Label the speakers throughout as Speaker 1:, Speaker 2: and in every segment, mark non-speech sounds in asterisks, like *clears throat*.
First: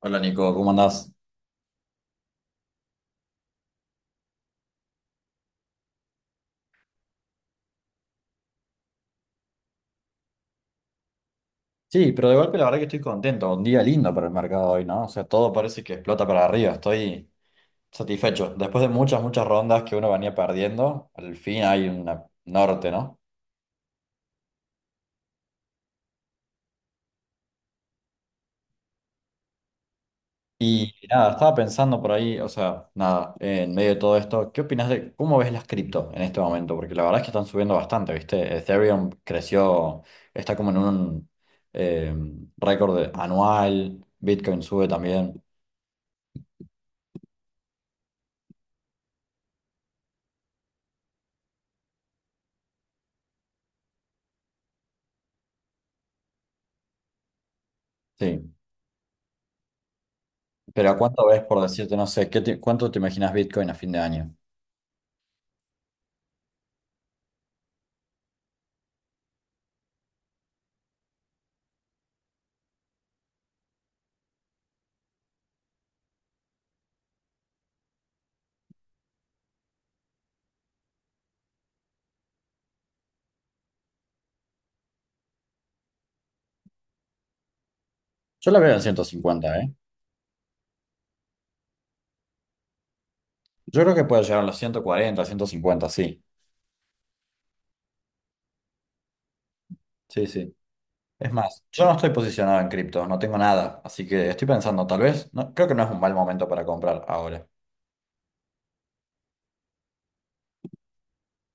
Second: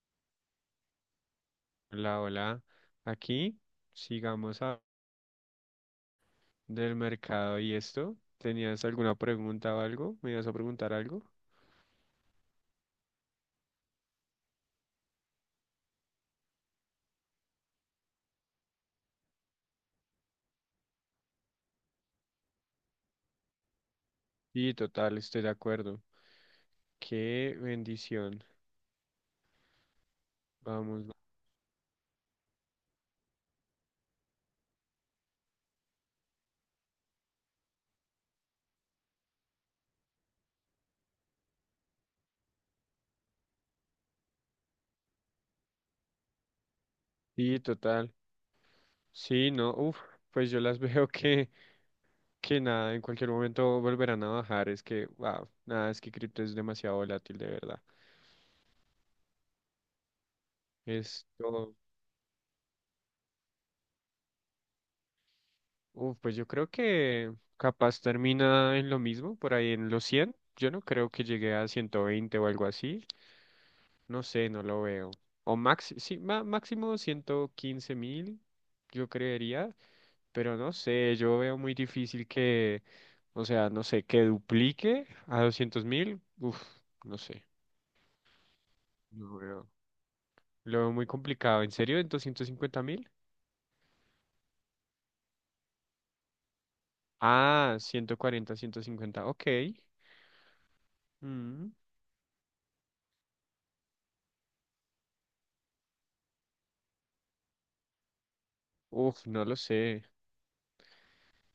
Speaker 1: Hola Nico, ¿cómo andás?
Speaker 2: Hola, hola. Aquí sigamos a del mercado y esto. ¿Tenías alguna pregunta o algo? ¿Me ibas a preguntar algo?
Speaker 1: Sí, pero de golpe la verdad que estoy contento, un día lindo para el mercado hoy, ¿no? O sea, todo parece que explota para arriba, estoy satisfecho. Después de muchas, muchas rondas que uno venía perdiendo, al fin hay un norte, ¿no?
Speaker 2: Sí, total, estoy de acuerdo. Qué bendición.
Speaker 1: Y
Speaker 2: Vamos.
Speaker 1: nada, estaba pensando por ahí, o sea, nada, en medio de todo esto, ¿qué opinas de cómo ves las cripto en este momento? Porque la verdad es que están subiendo bastante, ¿viste? Ethereum creció, está como en un eh, récord anual, Bitcoin sube también,
Speaker 2: Sí, total. Sí, no, uf, pues yo las *laughs* veo que nada, en cualquier momento volverán a bajar. Es que, wow, nada, es que cripto es demasiado volátil, de verdad.
Speaker 1: sí. Pero ¿a cuánto ves, por
Speaker 2: Esto,
Speaker 1: decirte, no sé, cuánto te imaginas Bitcoin a fin de año?
Speaker 2: uf, pues yo creo que capaz termina en lo mismo, por ahí en los 100. Yo no creo que llegue a 120 o algo así. No sé, no lo veo. O máximo, sí, máximo 115 mil, yo creería, pero no sé, yo veo muy difícil que, o sea, no sé, que duplique a 200 mil. Uf, no sé,
Speaker 1: Yo la veo en ciento
Speaker 2: no
Speaker 1: cincuenta
Speaker 2: veo.
Speaker 1: ¿eh?
Speaker 2: Lo veo muy complicado. ¿En serio? ¿En 250 mil?
Speaker 1: Yo creo que puede llegar a los 140, 150, sí.
Speaker 2: Ah, 140, 150, ok.
Speaker 1: Sí, sí. Es más,
Speaker 2: Mm,
Speaker 1: yo no estoy posicionado en cripto, no tengo nada, así que estoy pensando, tal vez, no, creo que no es un mal momento para comprar ahora.
Speaker 2: Uf, no lo sé.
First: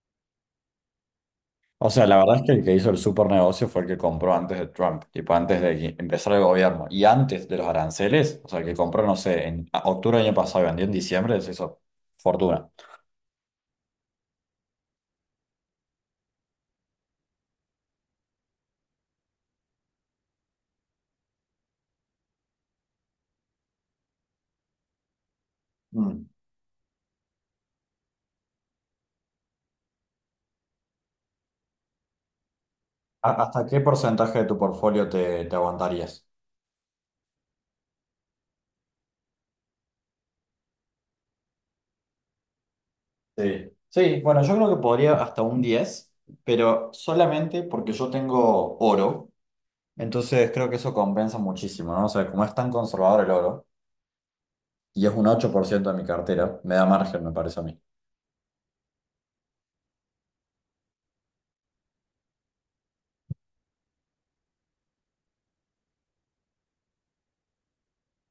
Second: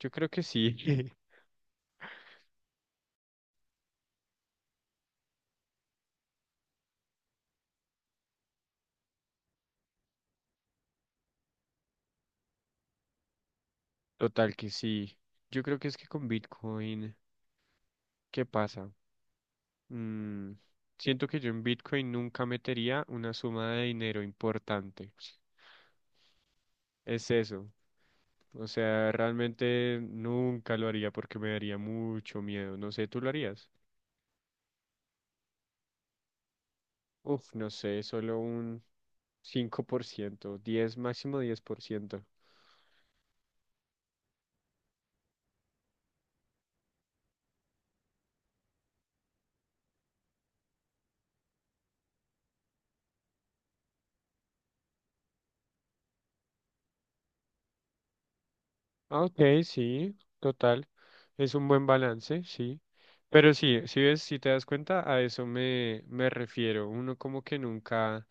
Speaker 2: Yo creo que sí. *laughs*
Speaker 1: O sea, la verdad es que el que hizo el super negocio fue el que compró antes de Trump, tipo antes de que empezara el gobierno y antes de los aranceles, o sea, el que compró, no sé, en octubre del año pasado y vendió en diciembre, se hizo fortuna.
Speaker 2: Total que sí. Yo creo que es que con Bitcoin, ¿qué pasa? Mm, siento que yo en Bitcoin nunca metería una suma de dinero importante.
Speaker 1: Mm.
Speaker 2: Es eso. O sea, realmente nunca lo haría porque me daría mucho miedo. No sé, ¿tú lo
Speaker 1: ¿Hasta
Speaker 2: harías?
Speaker 1: qué porcentaje de tu portfolio te aguantarías?
Speaker 2: Uf, no sé, solo un 5%, 10 máximo 10%.
Speaker 1: Sí. Sí, bueno, yo creo que podría hasta un 10, pero solamente porque yo tengo oro, entonces creo que eso compensa muchísimo, ¿no? O sea, como es tan conservador el oro, y es un 8% de mi cartera, me da margen, me parece a mí.
Speaker 2: Ah, ok, sí, total. Es un buen balance, sí. Pero sí, si ves, si te das cuenta, a eso me refiero. Uno como que nunca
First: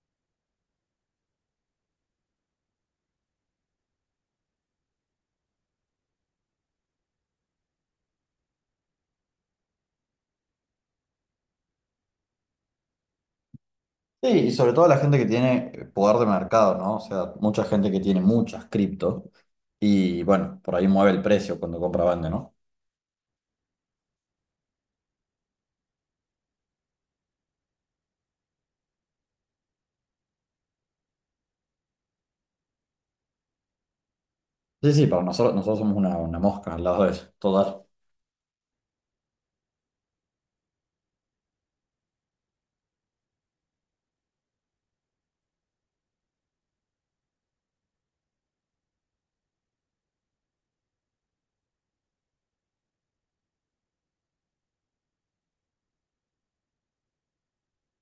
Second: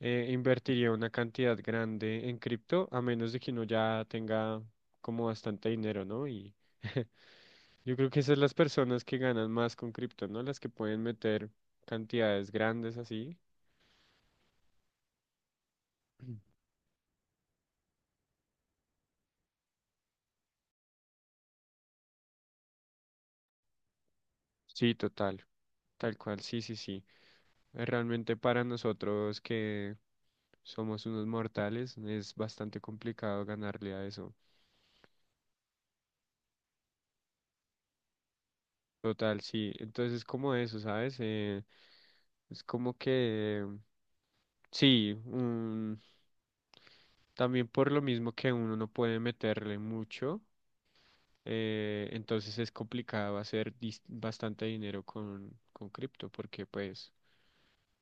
Speaker 2: invertiría una cantidad grande en cripto, a menos de que uno ya tenga como bastante dinero, ¿no? Y *laughs* yo creo que esas las personas que ganan más con cripto, ¿no? Las que pueden meter cantidades grandes así.
Speaker 1: Sí, y sobre todo la gente que tiene poder de
Speaker 2: *clears throat*
Speaker 1: mercado, ¿no? O sea, mucha gente que tiene muchas cripto, y bueno, por ahí mueve el precio cuando compra vende, ¿no?
Speaker 2: Sí, total, tal cual, sí, sí, sí. Realmente para nosotros que somos unos mortales es bastante complicado ganarle a eso.
Speaker 1: Sí, sí, para nosotros, somos una mosca al lado de eso, total.
Speaker 2: Total, sí. Entonces como eso, ¿sabes? Es como que, sí, también por lo mismo que uno no puede meterle mucho, entonces es complicado hacer bastante dinero con, cripto, porque pues,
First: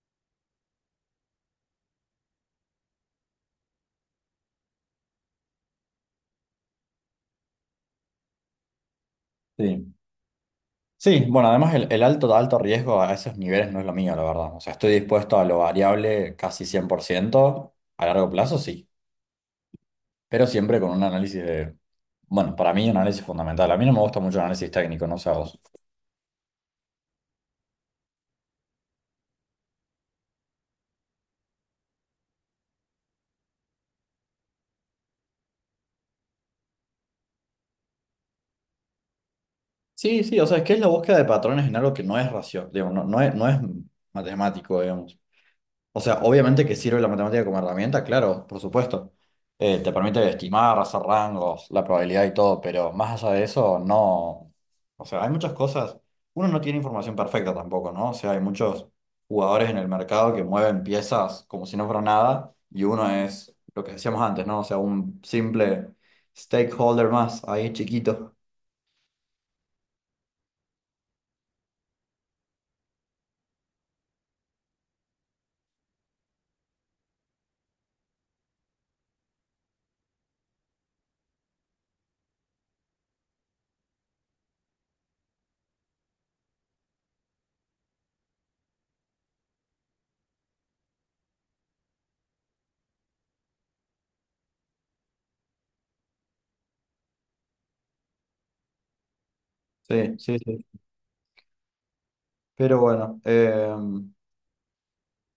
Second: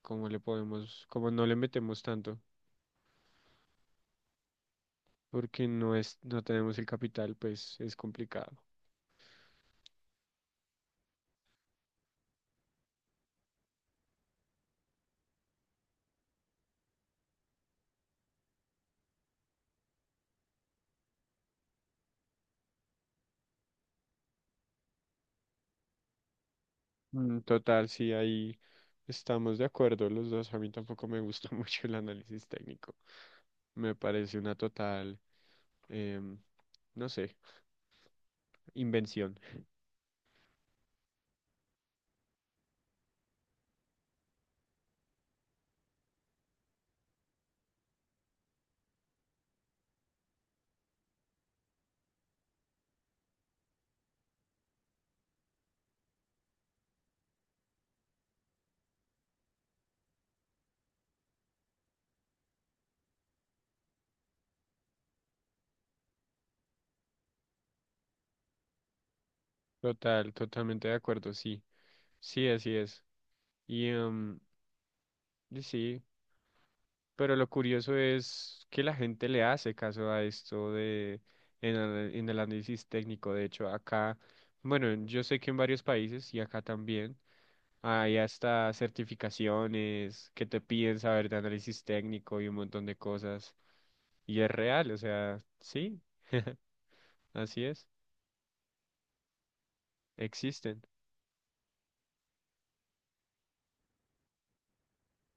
Speaker 2: como le podemos, como no le metemos tanto, porque no es, no tenemos el capital, pues es complicado.
Speaker 1: Sí. Sí, bueno, además el alto riesgo a esos niveles no es lo mío, la verdad. O sea, estoy dispuesto a lo variable casi 100% a largo plazo, sí, pero siempre con un análisis de, bueno, para mí un análisis fundamental. A mí no me gusta mucho el análisis técnico, no sé a vos.
Speaker 2: Total, sí, ahí estamos de acuerdo los dos. A mí tampoco me gusta *laughs* mucho el análisis técnico. Me parece una total, em, no sé, invención.
Speaker 1: Sí, sí, o sea, es que es la búsqueda de patrones en algo que no es racio, digo, no, no es matemático, digamos. O sea, obviamente que sirve la matemática como herramienta, claro, por supuesto. Te permite estimar, hacer rangos, la probabilidad y todo, pero más allá de eso, no. O sea, hay muchas cosas. Uno no tiene información perfecta tampoco, ¿no? O sea, hay muchos jugadores en el mercado que mueven piezas como si no fuera nada, y uno es lo que decíamos antes, ¿no? O sea, un simple stakeholder más, ahí chiquito.
Speaker 2: Total, totalmente de acuerdo, sí. Sí, así es. Y em, y sí, pero lo curioso es que la gente le hace caso a esto de en el análisis técnico. De hecho, acá, bueno, yo sé que en varios países y acá también. Hay hasta certificaciones que te piden saber de análisis técnico y un montón de cosas. Y es real, o sea, sí, *laughs* así es,
Speaker 1: Sí, sí, sí.
Speaker 2: existen.
Speaker 1: Pero bueno,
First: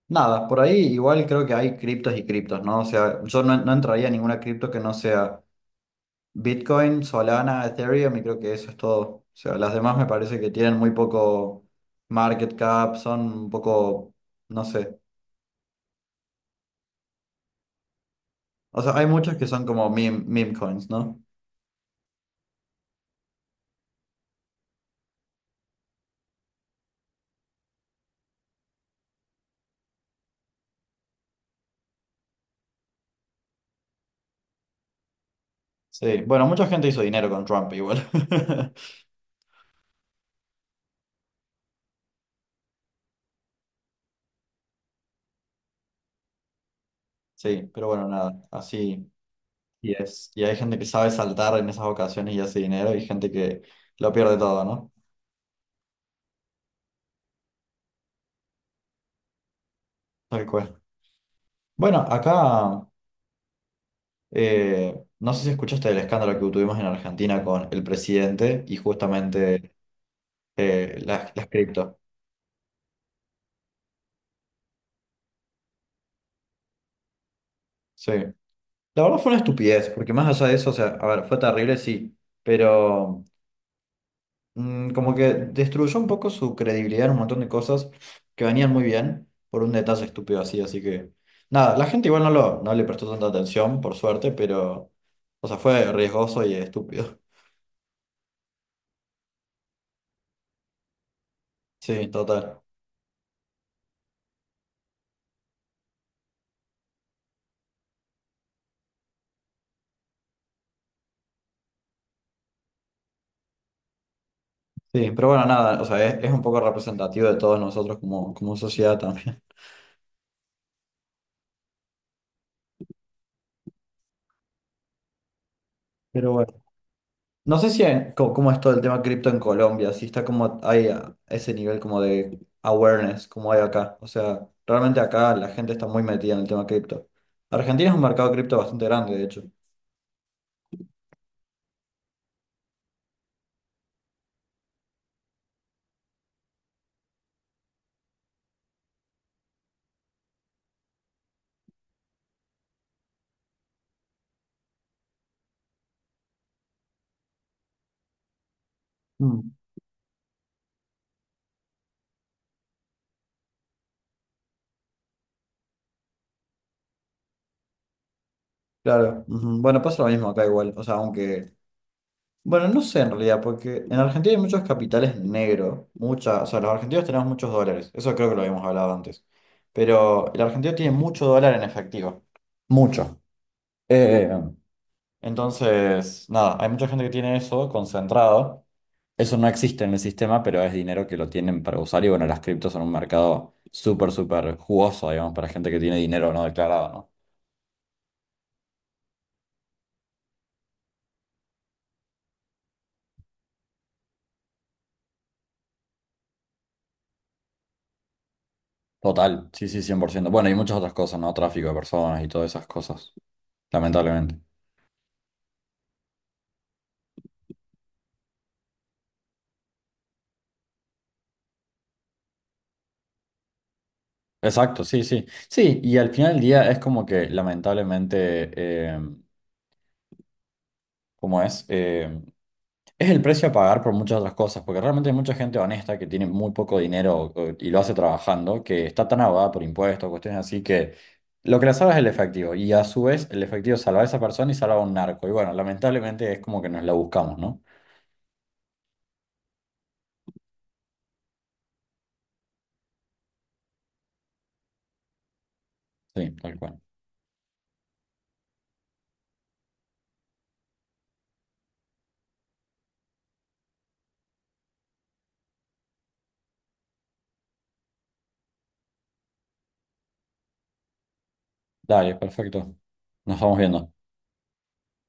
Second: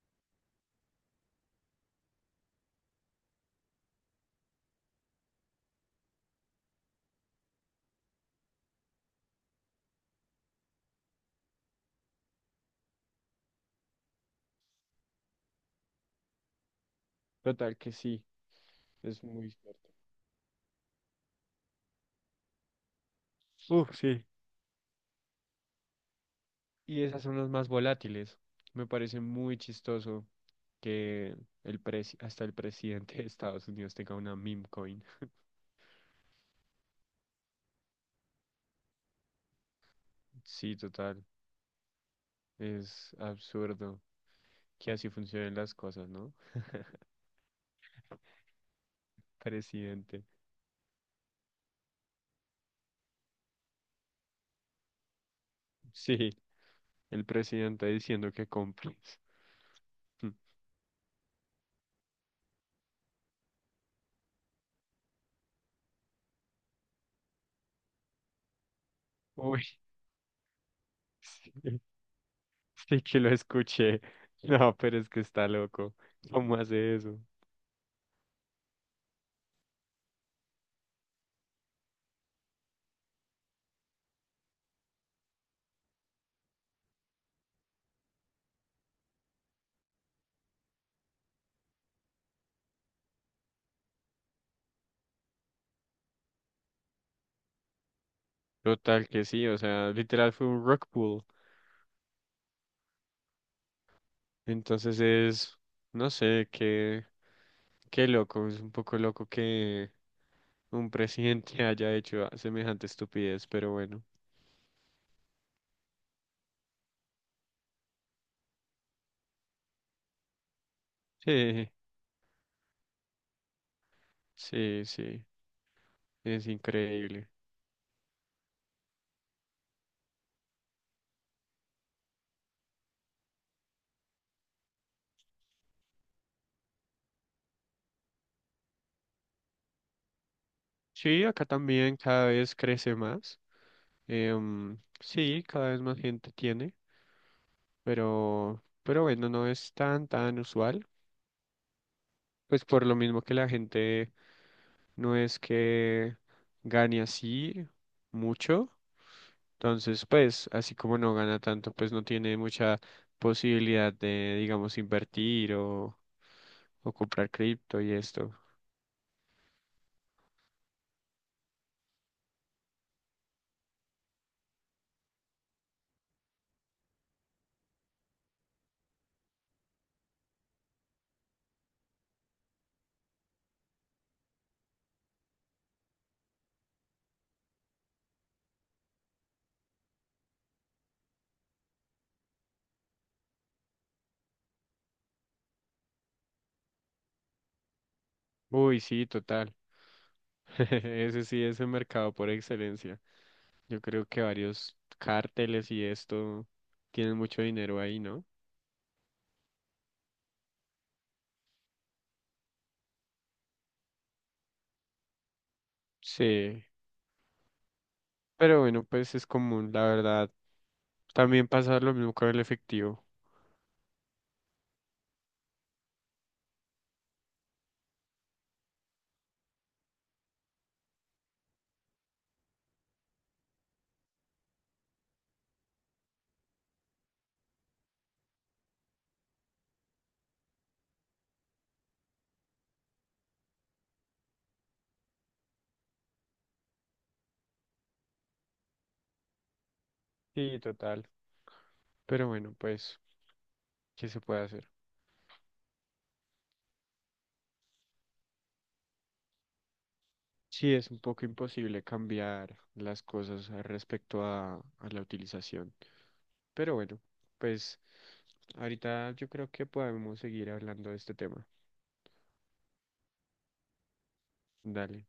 Speaker 1: nada, por ahí igual creo que hay criptos y criptos, ¿no? O sea, yo no entraría a ninguna cripto que no sea Bitcoin, Solana, Ethereum y creo que eso es todo. O sea, las demás me parece que tienen muy poco market cap, son un poco, no sé.
Speaker 2: Total que sí,
Speaker 1: O sea, hay
Speaker 2: es
Speaker 1: muchas que
Speaker 2: muy
Speaker 1: son
Speaker 2: cierto.
Speaker 1: como meme coins, ¿no?
Speaker 2: Uf, sí. Y esas son las más volátiles. Me parece muy chistoso que hasta el presidente de Estados Unidos tenga una meme coin.
Speaker 1: Sí, bueno, mucha gente hizo dinero con Trump igual. *laughs*
Speaker 2: Sí, total, es absurdo que así funcionen las cosas, ¿no?
Speaker 1: Sí, pero bueno, nada, así y
Speaker 2: Presidente.
Speaker 1: es. Y hay gente que sabe saltar en esas ocasiones y hace dinero y gente que lo pierde todo, ¿no?
Speaker 2: Sí. El presidente diciendo que compres. Mm.
Speaker 1: Tal cual. Bueno, no sé si escuchaste el escándalo que tuvimos en Argentina con el presidente y
Speaker 2: Uy,
Speaker 1: justamente las
Speaker 2: *laughs* sí,
Speaker 1: cripto.
Speaker 2: sí que lo escuché. No, pero es que está loco. ¿Cómo hace eso?
Speaker 1: Sí. La verdad fue una estupidez, porque más allá de eso, o sea, a ver, fue terrible, sí, pero como que destruyó un poco su credibilidad en un montón de cosas que venían muy bien por un detalle estúpido, así así que nada, la gente igual no le prestó tanta atención, por suerte, pero, o sea, fue riesgoso y estúpido. *laughs*
Speaker 2: Total que sí, o sea, literal fue un rock pool.
Speaker 1: Sí, total.
Speaker 2: Entonces es, no sé, qué loco, es un poco loco que un presidente *laughs* haya hecho semejante estupidez, pero bueno.
Speaker 1: Sí, pero bueno, nada, o sea, es un poco representativo de todos nosotros como, como sociedad también.
Speaker 2: Sí, sí, sí,
Speaker 1: Pero
Speaker 2: es
Speaker 1: bueno,
Speaker 2: increíble.
Speaker 1: no sé si cómo es todo el tema cripto en Colombia, si está como hay ese nivel como de awareness como hay acá. O sea, realmente acá la gente está muy metida en el tema cripto. Argentina es un mercado cripto bastante grande, de hecho.
Speaker 2: Sí, acá también cada vez crece más. Sí, cada vez más gente tiene. Pero bueno, no es tan, tan usual, pues por lo mismo que la gente no es que gane así mucho,
Speaker 1: Mm,
Speaker 2: entonces pues así como no gana tanto, pues no tiene mucha posibilidad de, digamos, invertir o comprar cripto y esto.
Speaker 1: claro, ujú. Bueno, pasa lo mismo acá igual, o sea, aunque bueno, no sé en realidad, porque en Argentina hay muchos capitales negros, muchas, o sea, los argentinos tenemos muchos dólares, eso creo que lo habíamos hablado antes, pero el argentino tiene mucho dólar en efectivo, mucho. Eh, entonces, nada, hay mucha gente que tiene eso concentrado, eso no existe en el sistema, pero es dinero que lo tienen para usar y bueno, las criptos son un mercado súper, súper jugoso, digamos, para gente que tiene dinero no declarado, ¿no?
Speaker 2: Uy, sí, total. *laughs* Ese sí es el mercado por excelencia. Yo creo que varios cárteles y esto tienen mucho dinero ahí, ¿no?
Speaker 1: Total, sí, sí, 100%. Bueno, y muchas otras cosas, ¿no? Tráfico de personas y todas esas cosas, lamentablemente.
Speaker 2: Sí, pero bueno, pues es común, la verdad. También pasa lo mismo con el efectivo.
Speaker 1: Exacto, sí, sí. Sí, y al final del día es como que lamentablemente, como es, Em, Es el precio a pagar por muchas otras cosas, porque realmente hay mucha gente honesta que tiene muy poco dinero y lo hace trabajando, que está tan ahogada por impuestos, cuestiones así, que lo que le salva es el efectivo. Y a su vez, el efectivo salva a esa persona y salva a un narco. Y bueno, lamentablemente es como que nos la buscamos, ¿no?
Speaker 2: Sí, total. Pero bueno, pues, ¿qué se puede hacer?
Speaker 1: Sí, tal cual.
Speaker 2: Sí, es un poco imposible cambiar las cosas al respecto a la utilización. Pero bueno, pues ahorita yo creo que podemos seguir hablando de este tema.
Speaker 1: Dale, perfecto. Nos vamos viendo.
Speaker 2: Dale.